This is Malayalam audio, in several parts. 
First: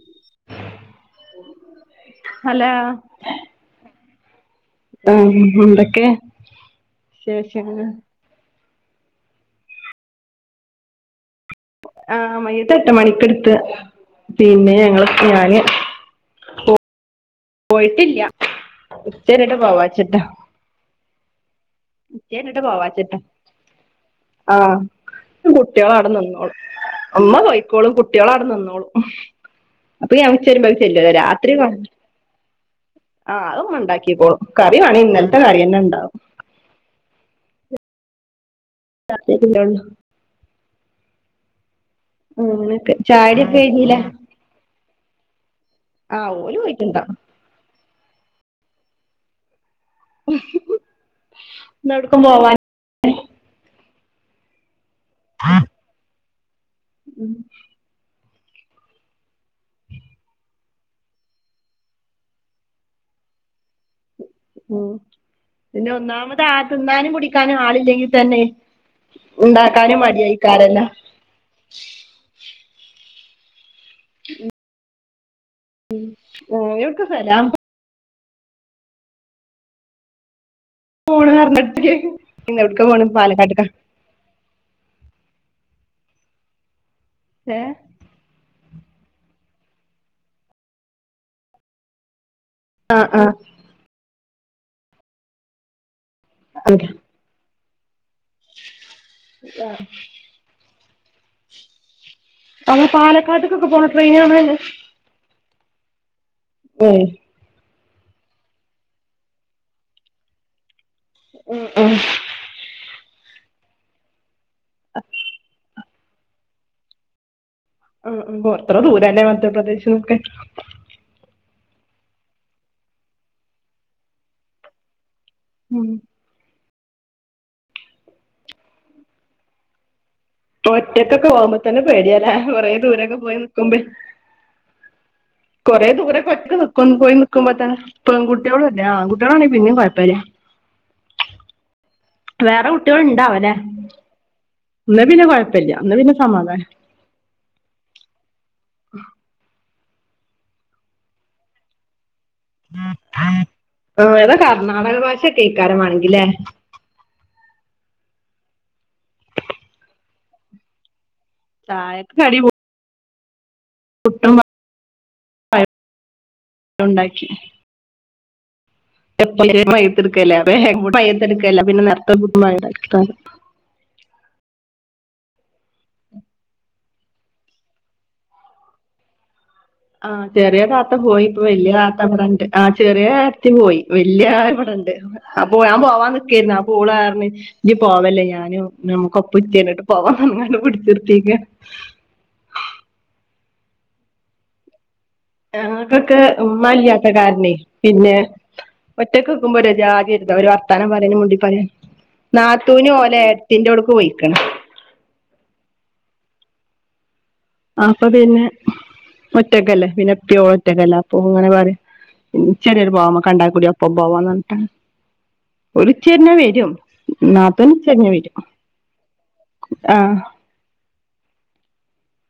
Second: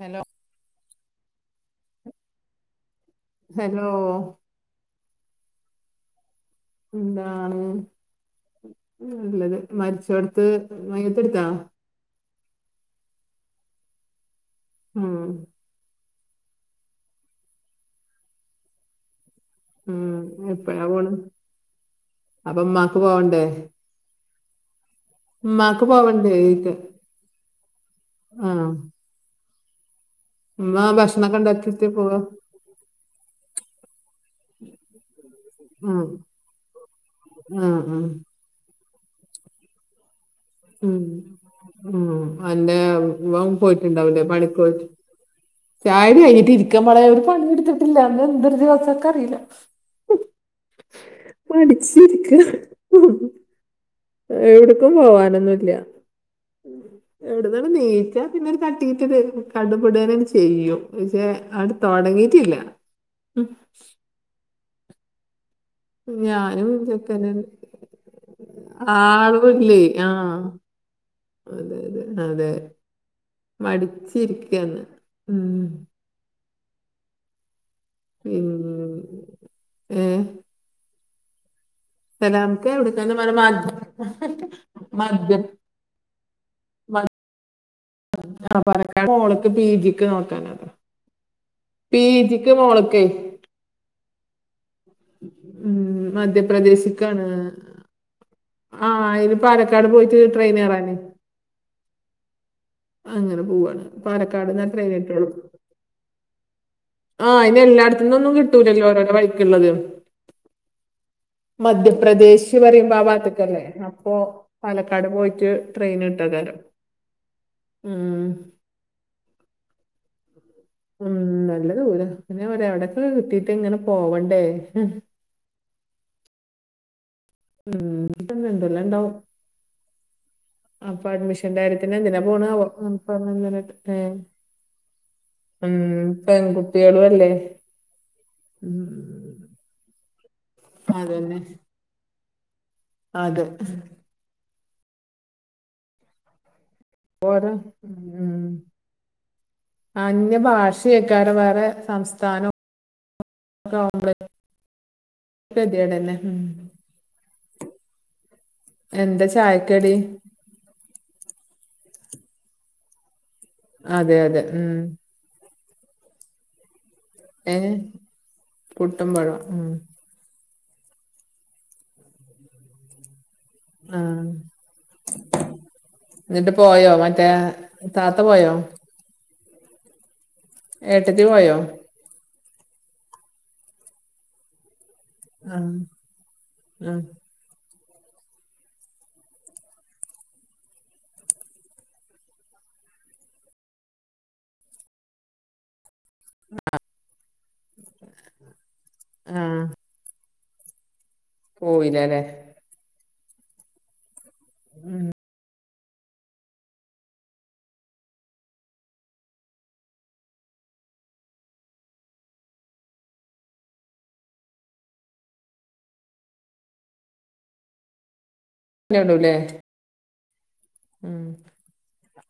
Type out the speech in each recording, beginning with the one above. ഹലോ ഹലോ ഹലോ ആഹ എന്തൊക്കെ? എന്താണ് വിശേഷങ്ങൾ നല്ലത് മരിച്ചോട്ത് മയ്യത്ത് എടുത്തോ? ആ മയ്യത്ത് എട്ട് മണിക്ക് എടുത്ത് പിന്നെ ഞങ്ങള് ഉം ഞാന്. പോയിട്ടില്ല ഉച്ചരിഞ്ഞിട്ട് ഉം പോവാച്ചിട്ടാ. എപ്പഴാ പോണ് അപ്പൊ ഉച്ഛരിഞ്ഞട്ട് ഉമ്മാക്ക് പോവാച്ച്ട്ടാ. പോവണ്ടേ ഉമ്മാക്ക് കുട്ടിള് അവിടെ പോവണ്ടേ നിന്നോളും ചോയിക്ക ഉമ്മ നോക്കിക്കോളും കുട്ടീള് അവിടെ ആ നിന്നോളും. ഉമ്മ ഭക്ഷണൊക്കെ ഉണ്ടാക്കിട്ട് [unintelligible] പോവാ ആഹ് അത് മ്മ ഉണ്ടാക്കിക്കോളും കറി വാണങ്കി ഇന്നല് അഹ് അഹ് അഹ് തത്തിട്ടും [unintelligible] ഉം അന്റെ അങ്ങനൊക്കെ ചായ മോൻ കുടിയൊക്കെ കഴിഞ്ഞില്ലേ പോയിട്ടുണ്ടാവൂലേ പണിക്ക് പോയിട്ട് ചായ കുടി ആഹ് കഴിഞ്ഞിട്ട് ഓല് ഇരിക്കാ മോളെ പോയിട്ടുണ്ടാവും ഒരു പണിയും എടുത്തിട്ടില്ല ഇന്ന് എന്തൊരു ദിവസാ എക്ക് അറിയില്ല ഉം ഇന്ന് എവിടേക്കും മടിച്ചിരിക പോവാൻ എടെക്കും പോവാനൊന്നുല്ല ഉം എവിടുന്നാണ് നീ ഞാ പിന്നെരു [unintelligible] കട്പ്ടെനണ്ട് ചെയ്യും പക്ഷെ അണ്ട് തൊടങ്ങിട്ടില്ല ഉം ഉ പിന്നെ ഒന്നാമത് ആ ഞാനും തിന്നാനും ചെക്കനും കുടിക്കാനും ആളില്ലെങ്കിൽ തന്നെ ആ അത് വിടില്ല ഉണ്ടാക്കാനും ആഹ് മടിയായിക്കാരല്ല അതെ അതെ അതെ മടിച്ചിരിക്കണ് മ്മ് ഉം ഒട്ക്കാ സലാം പോ ഉം ഉം പോന്ന് പറന്നിട്ട് സലാംക്ക അവിട്ക്കാ ന്ന പറഞ്ഞ് മാ [unintelligible] ഹെ [inaudible] ഓള്ക്ക് പി ജി ക്ക് നോക്കാനാണ് പീജിക്ക്‌ ആ മോളക്ക്‌ ആ ഉം അവിടെ. മധ്യപ്രദേശിക്കാണ് ആ ഇനി പാലക്കാട് പോയിട്ട് ട്രെയിന് കേറാന് അവിടെ അങ്ങനെ പാലക്കാട്ടേക്കൊക്കെ പോവാണ് പോണ ട്രെയിനാണല്ലേ പാലക്കാട്ന ട്രെയിന് കിട്ടുളു ഉം ആഹ് അയിന് എല്ലായിടത്തിനൊന്നും കിട്ടൂലല്ലോ ഓരോ ഓരോ വഴിക്കുള്ളത് ഉം, ഉം. മധ്യപ്രദേശ് പറയുമ്പോ ആ ഭഗത്ത്ക്കല്ലേ അപ്പോ പാലക്കാട് പോയിട്ട് ട്രെയിന് കിട്ടോക്കാരം ആ ആ എത്ര ദൂരല്ലേ മധ്യപ്രദേശ് യോക്കെ ഉം നല്ല ദൂരം പിന്നെ ഞാൻ പറ എവിടക് കിട്ടീട്ട് ഇങ്ങനെ പോവണ്ടേ ഉം ഉം കിട്ടുന്നുല്ലോ ണ്ടാവും ഒറ്റക്കൊക്കെ പോകുമ്പോ അഡ്മിഷന്റെ തന്നെ കാര്യത്തിന് പേടിയാ എന്തിനാ ലെ പോണ കൊറേ ദൂരൊക്കെ പോയി നിക്കുമ്പോ പറഞ്ഞിട്ട്. ഉം കൊറെ ദൂരെ ക്കെ ഒറ്റക് നിക്കേ പെൺകുട്ടികളും പോയി അല്ലേ നിക്കുമ്പോത്തന്നെ പെൺകുട്ടിലും അല്ലേ ആണ് ഉം കൂട്ടാളാണെങ്കിൽ പിന്നേം കുഴപ്പല്ലേ അതന്നെ വേറെ അതെ കുട്ടികളോണ്ടാവല്ലേ എന്നാ പിന്നെ കൊഴപ്പില്ല എന്നാ പിന്നെ സമാധാനം പോരാ ഉ ഉം [inaudible] അന്യ ഭാഷയേക്കാരം വേറെ സംസ്ഥാനം ഒക്കെ ആവുമ്പളേ അവിടെ കർണാടക ഭാഷക്കെക്കാരം ഗതികേടെന്നെ മാണെങ്കിലേ ഉം എന്താ ചായക്ക് ക്കടി ചായക്ക് ക്കടി കടി പു അതെ അതെ ഉം ഉണ്ടാക്കി ഏ പുട്ടും പഴോം ഉം [unintelligible] മയ്യിത്ത് എടുക്കല്ലേ [unintelligible] മയ്യിത്ത് എടുക്കല്ലേ പിന്നെ [unintelligible] ആ ന്ന്ട്ട് പോയോ മറ്റേ താത്ത പോയോ ആഹ് ചെറിയ താത്ത ഏട്ടത്തി പോയി ഇപ്പൊ പോയോ വല്യ ത്താ ത്ത ഇബടെണ്ട്‌ ആ ചെറിയത്തി പോയി വല്യള് ഇവിടെണ്ട് ആ അപ്പോ ഞാൻ പോവാൻ നിക്കാരുന്ന് അപ്പൊ ഓള് ആ പറ ഇജ്ജ് പോവല്ലേ ഞാനും നമുക്ക് ഒപ്പം ഉച്ചിരിന്നിട്ട് പോവാന്ന് പറഞ്ഞ്ക്കാണ്ട്‌ പിടിച്ചിർത്തിക്ക ആഹ് ക്ക്ക്കേ ഉമ്മല്ല്യാത്തെ കാരണേ പിന്നെ ആ ഒറ്റക്ക്ക്കുമ്പോരുജാതിരുത ഒരു വ ർത്താനം പറയാന് മുണ്ടി പറയാ പോയില്ലല്ലേ നാത്തൂന് ഓലേ ഏത്തിൻ്റോട്ക്ക് പൊയിക്കാണ് ഉം അപ്പൊ പിന്നെ ഒറ്റക്കല്ലേ പിന്നെ ഇപ്പീഓള് ഒറ്റകല്ല അപ്പൊങ്ങനെ പറിം ഉച്ചര്ഞ്ഞാ പോവാഅമ്മക്ക് അണ്ടാകൂടി ഒപ്പം പോവാന്നറഞ്ഞിട്ടാണ് ഓലുച്ചരിഞ്ഞാ വരും നാത്തൂനുച്ചരിഞ്ഞാ വരും ഞ്ഞൊള്ളൂല്ലേ ആഹ് ഉം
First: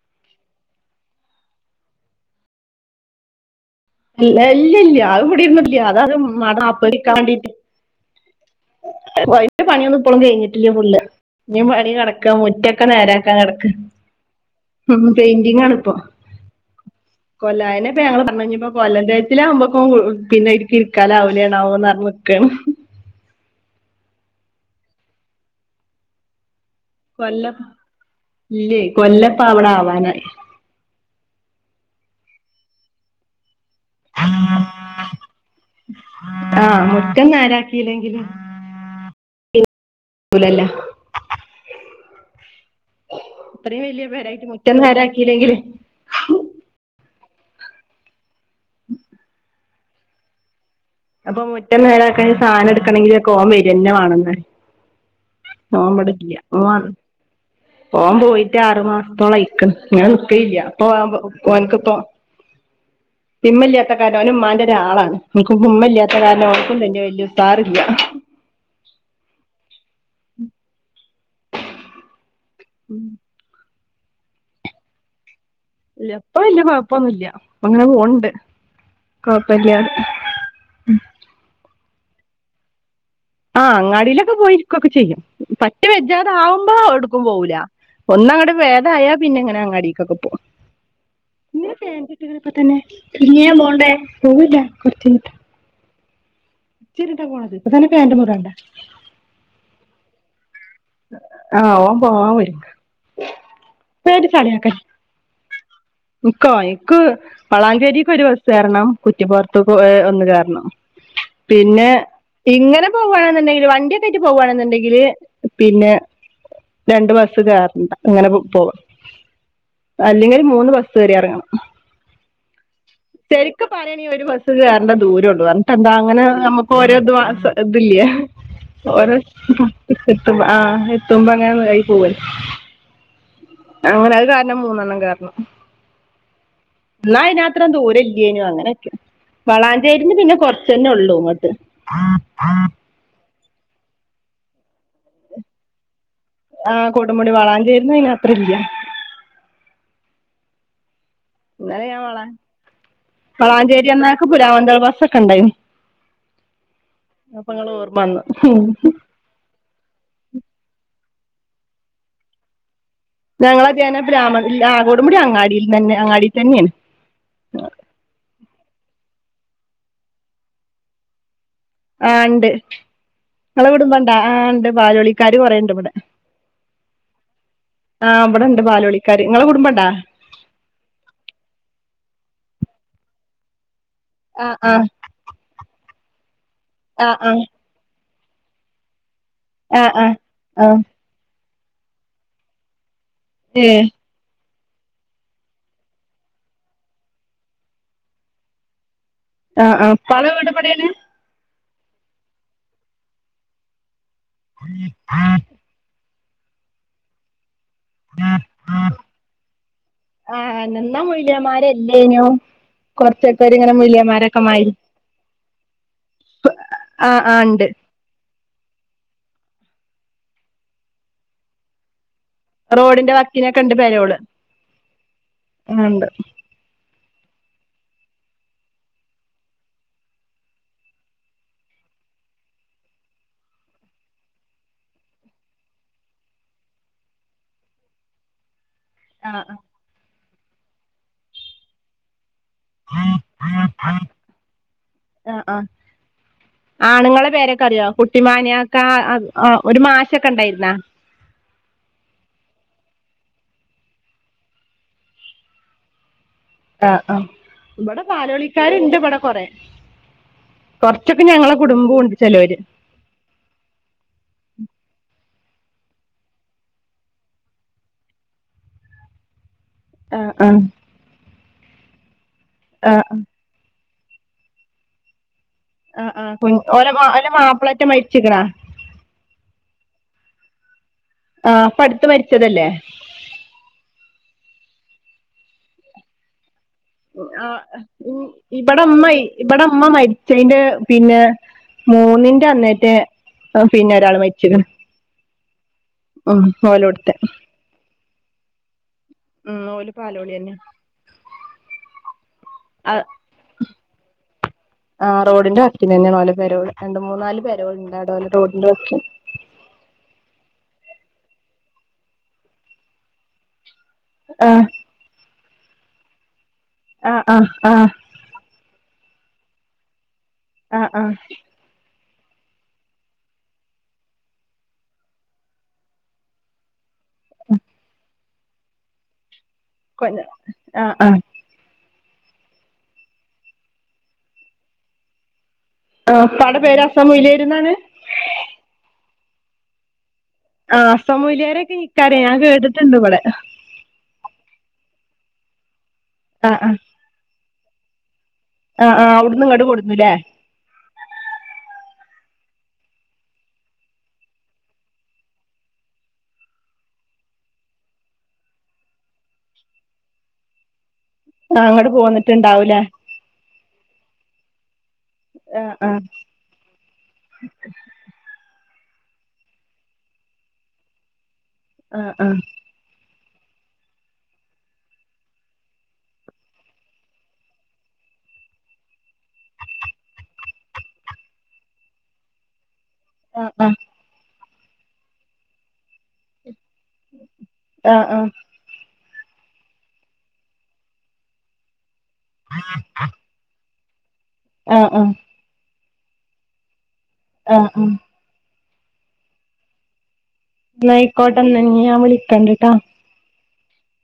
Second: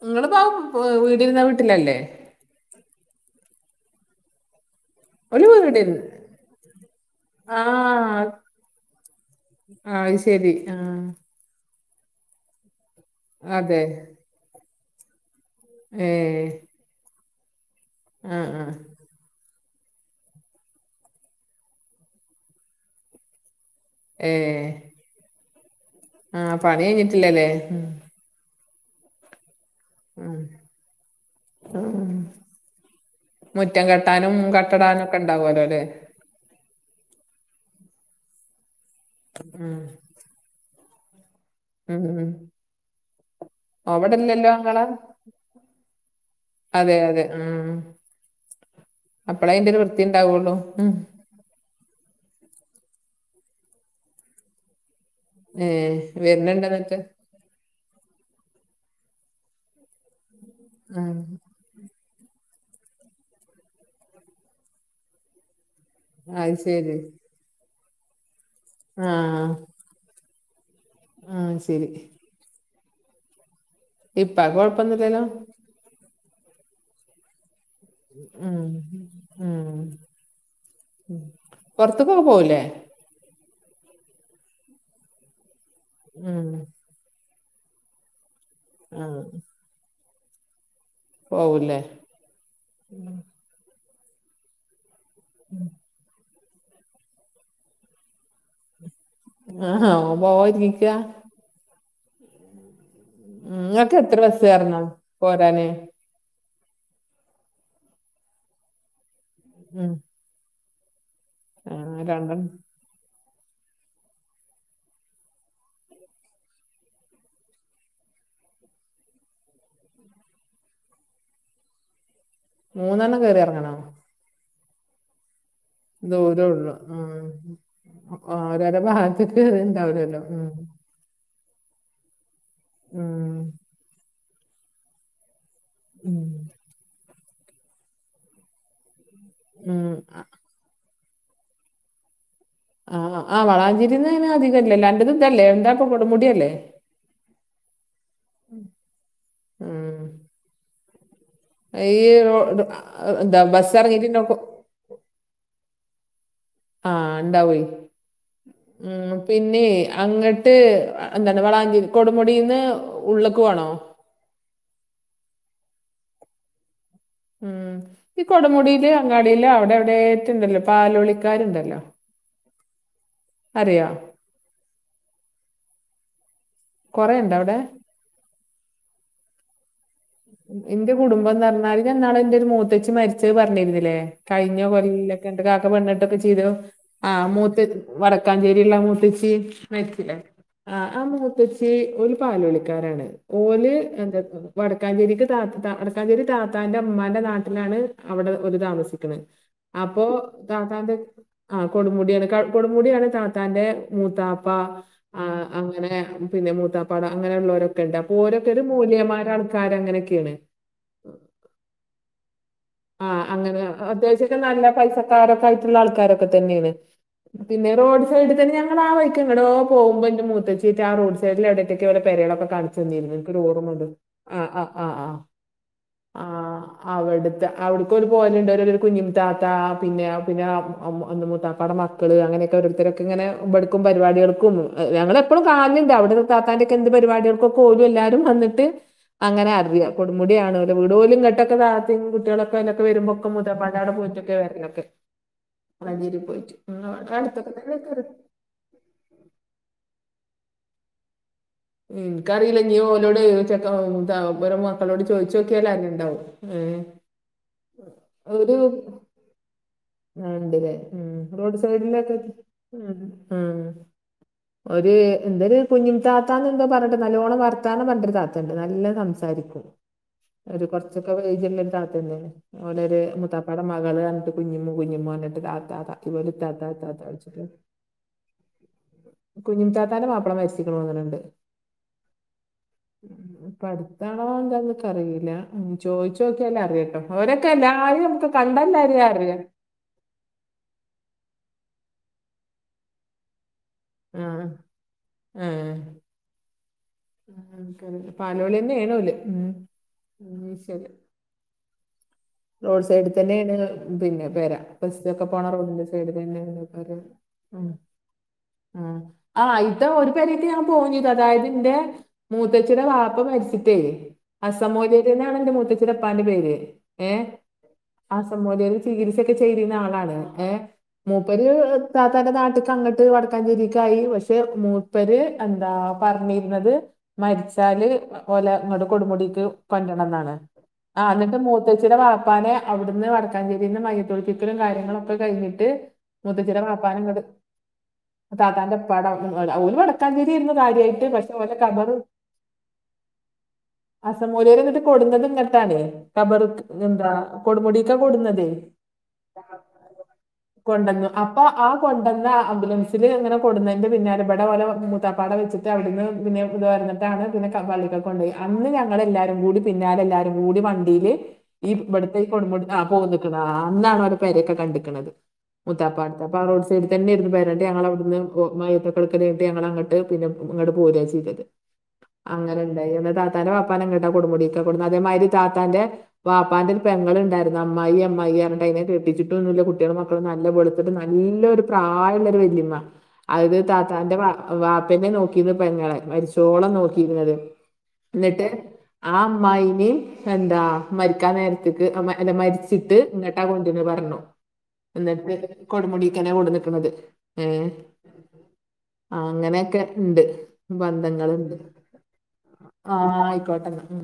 ഇങ്ങള്പ്പാ വീ വീടിര്ന്ന വീട്ടിലല്ലേ അല്ല ഇല്ലല്ല്യ അത് ഒരു കുടിരിന്നിട്ടില്ല്യാ അത അത് ഇമ്മാടെ നാപ്പ് വിക്കാ വാണ്ടീറ്റ് ആഹ് വ അയിൻ്റെ പണിയൊന്നും ഇപ്പളും ശരി കെഴിഞ്ഞിട്ടില്ല ആ ഫുള്ള് ഞ്ഞി പണി കടക്കാ മുറ്റൊക്കെ നേരാ ക്കാ കടക്കാണ് അതെ ഉം പെയിന്റിങ്ങാണ്പ്പൊ ഏ കൊല്ലായന്നെപ്പോ ഞങ്ങള് ആ പറഞ്ഞ് ഇഞ്ഞിപ്പൊ ആ കൊല്ലന്റെ തിലാകുമ്പക്കൂ പിന്നെ ഇതിക്ക് ഇരിക്കാലാവൂലേന്നാവോന്നറഞ്ഞ് നിക്കാണ് ഏഹ് ആഹ് പണി കഴിഞ്ഞിട്ടില്ലല്ലേ കൊല്ലം ഉം ഇല്ലേ. കൊല്ലപ്പവടെ ആവാനായി ഉം ഉം മുറ്റം കെട്ടാനും കട്ടടാനും ഒക്കെണ്ടാവോലോല്ലേ ആ മുറ്റം നേരാക്കിലെങ്കിലും ഉം ഊ ലല്ല ഉം ഉം ഇത്രീം വല്ല്യ പെരായിറ്റ് അവിടെല്ലല്ലോ മുറ്റം ഇങ്ങളെ നേരാക്കിലെങ്കില് അതെ അതെ ഉം അപ്പളയിന്റെരു വൃത്തിണ്ടാവുള്ളൂ ഉം അപ്പൊ മുറ്റം നേരാക്കാൻ സാനടുക്കണെങ്കിലൊക്കെ ഓം വരന്ന വാണെന്ന് ഓം ഏഹ് ഇവടല്യ വരുന്നുണ്ട് ഓം വ എന്നിട്ട് ഓം പോയിട്ട് ആറു മാസത്തോളയിക്ക്ണ് ഇങ്ങനെ നിക്കലില്ല ഇപ്പോ ഉം വാമ്പൊ ഓൻക്ക്പ്പോ ഇമ്മല്ല്യാത്ത കാര ഓന് ഇമ്മാൻ്റെ ഒരാളാണ് ഇൻകും ഉമ്മല്ല്യാത്ത കാരണം അത് ഒൻകും ശരി തന്നെ വല്ല്യ ഉസാറില്ല ആഹ് ആഹ് ശരി ഉം ഇപ്പാക് ക്കൊഴപ്പൊന്നുല്ലല്ലോ ഇല്ല ഇപ്പ വല്ല്യ കൊഴപ്പൊന്നുല്ല ഇപ്പങ്ങനെ പോന്ന്ണ്ട് ഉം കൊഴപ്പില്ല്യാ ഉം പൊറത്ത്ക്കൊക്കെ പോവൂലേ ആഹ് അങ്ങാടിലൊക്കെ പോയിരിക്കൊക്കെ ചെയ്യും പറ്റ വെജ്ജാതെ ഉം ആവുമ്പോ എടുക്കും പോവൂല ഒന്നങ്ങട്ട് പേതായാ ആഹ് പിന്നെങ്ങനെ അങ്ങാടീക്കൊക്കെ പോവും എന്തിനാ പോവൂലേ പാൻ്റ് ഇട്ട്‌ക്‌ണേ ഇപ്പ തന്നെ [unintelligible] ഉച്ചരിഞ്ഞിട്ടാ പോണത് ഇപ്പ തന്നെ പാൻ്റൊന്നും ഇടണ്ട ആഹാ ഓം പോവാ ഒരുങ്ങിക്കാ ആഹ് ഓം പോവാ ഒര്ങ്ങ ഉം ഇങ്ങക്ക് എത്ര ബസ്സ് കേറണം പോരാന് ഇക്കോ ഇക്ക് വളാഞ്ചേരിക്ക് ഒരു ബസ് കേറണം കുറ്റിപൊറത്ത്ക്ക് ഉം ഏ ഒന്ന് കേറണം ആ പിന്നെ രണ്ടെണ്ണം ഇങ്ങനെ പോവാണെന്നുണ്ടെങ്കില് വണ്ടിയൊക്കെ ആയിറ്റ് പോവാണെന്നുണ്ടെങ്കില് പിന്നെ രണ്ട് ബസ്സ് കേറണ്ട ങ്ങനെ പോ പോവാ അല്ലെങ്കില് മൂന്ന് ബസ്സ് കയറി അറങ്ങണം മൂന്നെണ്ണം കേറി ശരിക്ക് ഇറങ്ങണോ പറയണീ ഒരു ബസ് കേറണ്ട ദൂര ഓരോള്ളു പറ എന്താ അങ്ങനെ ദൂരേ ഉള്ളു നമുക്ക് ഒരു ഇത് വാ ഉം ഇതില്ലേ ആ ഓരോരോ ഓരോ ഭാഗത്തേക്ക് ഇണ്ടാവൂലല്ലോ ഉം ആഹ് ത്തുമ്പങ്ങനെ വേ പോവല്ലേ ഉം അങ്ങനെ അത് കാരണം മൂന്നെണ്ണം കയറണം. ഉം ന്നാ അയിന് അത്ര ദൂരം ഇല്ലേനു, അങ്ങനെയൊക്കെയ ഉം വളാഞ്ചേരിന്ന് പിന്നെ കൊറച്ച്. ച്ചെന്നെ ഒള്ളൂ ഇങ്ങട്ട്. ആഹ് വളാഞ്ചിരിന്ന് അതിന് അധികംല്ലല്ലോ അണ്ടിനുംത്ഇതല്ലേ എന്താപ്പൊ കൊടു മുടിയല്ലേ.? ആഹ് കൊടു മുടി വളാഞ്ചേരി ന്ന് പിന്നെ അത്ര ഇല്ല്യാ. ഉം ഇന്നലെ ഈ ഞാൻ അവിടെ റോഡ് എന്താ ബസ് വളാഞ്ചേരിന്. [unintelligible] ഇറങ്ങിയിട്ട് ഇണ്ടാക്കു- എനിക്ക് ഉണ്ടായിരുന്ന ആ അപ്പ ഉണ്ടാവേ അങ്ങനെ ഓർമ്മ വന്നു. ഉം പിന്നെ അങ്ങട്ട് എന്നേരം വേണം അങ്ങ് കൊടുമുടിന്ന്. ഉള്ളിക്ക് [unintelligible] പോണോ അങ്ങാടിയിൽ തന്നെ അങ്ങാടിയിൽ തന്നെയാണ്. ഉം ഈ കൊടമുടിയില് അങ്ങാടിയില് അവിടെ അവിടെ റ്റുണ്ടല്ലോ പാലോളിക്കാരുണ്ടല്ലോ.? ആഹ് ഇണ്ട് ഇങ്ങളെ അറിയോ കുടുംബയുണ്ടോ, ആഹ് ഇണ്ട് പാലോളിക്കാര് കൊറേണ്ട് ഇവിടെ. കൊറെ ഒണ്ടോ അവിടെ? ആഹ് ഇവിടെണ്ട് പാലോളിക്കാര് ങ്ങളെ കുടുംബം ഇണ്ടാ? എന്റെ കുടുംബം എന്ന് പറഞ്ഞാല് ഞാൻ ഇന്നാള് എന്റെയൊരു മൂത്തേച്ചി മരിച്ചത് പറഞ്ഞിരുന്നില്ലേ. ആ കഴിഞ്ഞ ആ കൊല്ലം ഇന്റെ കാക്ക പെണ്ണ് കെട്ടുക ഒക്കെ ചെയ്തു ആ ആഹ് ആ മുത്തേ വടക്കാഞ്ചേരിയിലുള്ള മൂത്തച്ചി ആ മരിച്ചില്ലേ ആ ആ ആഹ് ആഹ് മൂ ത്തച്ചി ഓല് പാലോളിക്കാരാണ് ഏ ഓല് എന്താന്ന്. വടക്കാഞ്ചേരിക്ക് ത താ വടക്കാഞ്ചേരി താത്താന്റെ ഇമ്മാന്റെ നാട്ടിലാണ്, അവിടെ ഓര് താമസിക്കേണ്. ആഹ് ആഹ് ഉപ്പാടെ വീട് തന്നെ. ആഹ് കൊടുമുടിയാണ് ക്കെ കൊടുമുടിയാണ് താത്താന്റെ മൂത്താ ഇപ്പ ആഹ് അങ്ങനെ പിന്നെ മൂത്താപ്പാെടെ അങ്ങനെ ഉള്ളേര്. ണ്ട് അപ്പൊ ഓരെതര് മോല്യമാരെ ആൾക്കാരർ അങ്ങനൊക്കെയാണ്. ആ യിന്നല്ലമൊയ്ല്യാൻ മാരെലീനും. ആഹ് അങ്ങനെ അത്യാവശ്യംനല്ല മാതിരി പൈസക്കാരൊക്കെ ആയിട്ടുള്ള ആൾക്കാരൊക്കെ തന്നെയാണ്. ആ ആ ഉണ്ട് പിന്നെ റോഡ് സൈഡി തന്നേ.? അതാ ആ വൈക്ക് എങ്ങടോ പോക്പോ ഇന്റെ മുത്തച്ചീ് ആ റോഡ്‌ സൈഡിൽ എവിടൊക്ക പെരളൊക്കെ. കാണിച്ച് റോഡിന്റെ തന്നീരുന്നു എനിക്കൊരു വക്കിനൊക്കെ ഉണ്ട് ഓർമയിണ്ട് പേരോള് ആ ആആആ ആ, ഉണ്ട് ആഹാ അവിടുത്ത്. അവിട്ക്ക് ഓല് പോവല്ണ്ട് ഒരു കുഞ്ഞിമ് താത്ത പിന്നെ പിന്നെ അന്ന് മൂതാ പേടേ മ മക്കള് അങ്ങനെയൊക്കെ ഓരോരുത്തർക്ക് ഇങ്ങനെ ഇവിടുക്കും പരിപാടികൾക്കും ഞങ്ങള് എപ്പോഴും കാണുന്നുണ്ട് അവിടുന്ന്. താത്താന്റെ ഒക്കെ എന്ത് പരിപടിക കൊക്കെ ഓലും എല്ലാരുംവന്നിട്ട്. ആ അങ്ങനെ ആ, അറിയ കൊടുമുടിയാണോ ലെ വീട് ഓല് ഇങ്ങട്ടൊക്കെ താ കുട്ടിയാളൊക്കെ പ്പവരക്കെ വരുമ്പോക്കെ മുതാപ്പാന്റെ അവിടെ പോയിട്ടൊക്കെ വര ലൊക്കെ. ആ ആ വളഞ്ചേരിപോയിട്ട് ഉം അടുത്തൊക്കേപൊയിട്ട് വരും കാ ആ ഒ ഒരു മാസക്കെണ്ടായിരുന്ന. ഇൻക്കറില്ല നീ ഓലോട് ചെയിച്ചക്കെ വരെ മക്കളോട് ചോദിച്ചു നോക്കിയാല അറിയിണ്ടാവും. ആഹ് ആ ഇവിടെ പാലോളിക്കാര് ഇണ്ട് ഇവിടെ കൊറേ. ആഹ് ഇണ്ട്ല്ലേ ഉം റോഡ് ഉണ്ട് സൈഡിലകാ ചിലവര് അഹ് ഒരു എന്തൊരു കുഞ്ഞിമ് താത്താന്ന് എന്തോ പറഞ്ഞിട്ട് നല്ലോണം വർത്താനം പറഞ്ഞിട്ടൊരു താത്തണ്ട് നല്ലോണം സംസാരി. [unintelligible] ഒരു [unintelligible] ഏയ്ജ്ള്ള ഒരു താത്ത തന്നെ ആ ഓലൊരു മുത്താപ്പാടെ മകള് പറഞ്ഞിട്ട് കുഞ്ഞിമ്മു. [unintelligible] ആഹാ ആഹ് കു ഓ ലെമാപ്പിളേറ്റ മരിച്ചിക്ക്ണാ. കുഞ്ഞിമ് തിത്താ ന്റെ മാപ്പളെ മരിച്ചിക്ക്ണ് തോന്ന്ണ്ട്. ആഹ് ഇപ്പടുത്ത് മരിച്ചതല്ലേ? പ്പൊ അടുത്താണോ എന്താന്നിക്ക റില്ല ചോദിച്ചോക്കിയാലേറിയ ആഹ് ഇ അറിയാം അറിയാം ഇബ്ടെമ്മയെഇവിടെ. ഇമ്മ മരിച്ചന്റെ പിന്നെ മൂന്നിന്റെ അന്നേറ്റെ. ആഹ് പിന്നെ ഒരാള് ആ മരിച്ച് ആ ണ്അഹ് ഓലോ ടു ത്തേ. ആ പാലോളിന്നെ ഏണ് ഓല് ഉം ഓല് പാലോളി ഉം എന്നെ ശരി റോഡ് സൈഡിൽ തന്നെയാണ് പിന്നെ പെര ആ ബസ്സൊക്കെ പോണ റോഡിന്റെ വക്കിന് സൈഡിൽ തന്നെയാണ് ഓല തന്നെയ പെരോള് രണ്ട് മൂന്നാല് പെരണ്ട് അടോലെ റോഡിന്റെ ഉം. വക്കിൽ ആ ഇതാ ഒരു പേരിക്ക് ഞാൻ പോവും ചെയ്ത് അതായത് ഇന്റെ മൂത്തചിന്റെ വാപ്പ മരിച്ചിട്ടേ ആ ഹസ്സൻ മൂല്യർ തന്നെയാണ് എന്റെ മുത്തചിന്റെ ഇപ്പാന്റെ പേര് ആ ആ ആ ഹസ്സൻ മൂല്യാർ ചികിത്സയൊക്കെ ചെയ്തിര്ന്ന ആളാണ് ഏ ആ ആ മൂപ്പര് താത്താന്റെ നാട്ട്ക്ക് അങ്ങട്ട് വടക്കാഞ്ചേരിക്ക് ആയി പക്ഷെ മൂപ്പര് എന്താ പറഞ്ഞിരുന്നത് മരിച്ചാല് ഓലെ ഇങ്ങട്ട് കൊടുമുടിക്ക് കൊണ്ടരണം കൊഞ്ഞ ന്നാണ് ആ ന്നട്ട് മൂ ഇപ്പചിടെ വാപ്പാനെ അവിടുന്ന് വടക്കാഞ്ചേരീന്ന് മയ്യത്തുൾപ്പിക്കലും കാര്യങ്ങളും ഒക്കെ കഴിഞ്ഞിട്ട് ആ ഉപ്പാടെ മൂത്തച്ചിയുടെ പേര് വാപ്പാനെ ഹസ്സൻ ഇങ്ങോട്ട് മൂല്യാര്ന്നാണ് താത്താന്റെ ഇപ്പാടെ ഒരു വടക്കാഞ്ചേരിയാരുന്നു കാര്യായിട്ട് പക്ഷേ ഇൻക്കറിയാ ഞാൻ കേട്ട്ട്ടുണ്ട് ഇബടെ ഹസ്സൻ മൂല്യരെ ന്നിട്ട് കൊടുന്നത് ഇങ്ങിട്ടാണ് ആ കബർക് ആ എന്താ കൊടുമുടിക്കാ കൊടുന്നതേ ആഹ് ആഹ് അവിടന്ന് ഇങ്ങട്ട് കൊടുന്നുല്ലേ കൊണ്ടന്നു അപ്പൊ ആ കൊണ്ടന്ന ആംബുലൻസിൽ അങ്ങനെ കൊടുന്നതിന്റെ പിന്നാലെ ബടെ ഓലെ മൂത്താപ്പാട വെച്ച ഇത അവിടുന്ന് പിന്നെ ഇത് ദുആരുന്നട്ടാണ് പിന്നെ പള്ളികൾക്കക്ക് കൊണ്ടയി അന്ന് ഞങ്ങൾ എല്ലാരും കൂടി പിന്നാല എല്ലാരും കൂടി വണ്ടിയില് ആ ഇങ്ങട് പോന്നിട്ടുണ്ടാവൂലേ താ അന്നാണ് ഓലെ പെരൊക്കെ കണ്ടിക്ക്ണത് ആ ആ മുത്താപ്പാട്ത്തെ അപ്പം റോഡ് സൈഡ് തന്നെരുന്നു പെര ന്നട്ട് ഞങ്ങള അവിട്ന്ന് ഓ മയത്തോക്കെ ഇട്ക്കൽ കഴിഞ്ഞിട്ട് ഞങ്ങൾ അങ്ങോട്ട് പിന്നെ ഇങ്ങോട്ട് പോരാ ചെയ്തത് ആ ആ ആ അങ്ങനെ താതാന്റെ വാപ്പാനെങ്ങട്ടാ കൊടുമുടിക്കാ കൊടുന്നു അതേമാതിരി താത്താന്റെ വാപ്പാന്റെ ഒരു പെങ്ങൾണ്ടായിരുന്നു അമ്മായി അമ്മായി പറഞ്ഞിട്ട് അതിനെ കെട്ടിച്ചിട്ടൊന്നുല്ല കുട്ടികളും മക്ക നല്ല വെളുത്തിട്ട് നല്ലരു പ്രായള്ളോരു വല്ലിമ്മ അതായത് ആ താത്തന്റെ വാപ്പന്നെ നോക്കിന്ന് പെങ്ങളെ മരിച്ചോളം നോക്കി ന്നത് ആ ആ ഇന്നട്ട് ആ അമ്മായിനിം എന്താ മരിക്കാൻ നേരത്ത്ക്ക് അല്ല മരിച്ചിട്ട് ഇങ്ങട്ടാ കൊ പറഞ്ഞു ആ ആ എന്നിട്ട് കൊടുമുടിക്കന്നെ കൊടുന്നിക്ക്ണത് ആ ആ ഏഹ് ആഹ് അങ്ങനെയൊക്കെ ഉണ്ട് ഇന്നാ അയ്ക്കോട്ടെന്നാ ഞ്ഞി ഞാൻ വിളിക്കണ്ട് ട്ടോ ആഹ് അയിക്കോട്ടെന്നാ ഉം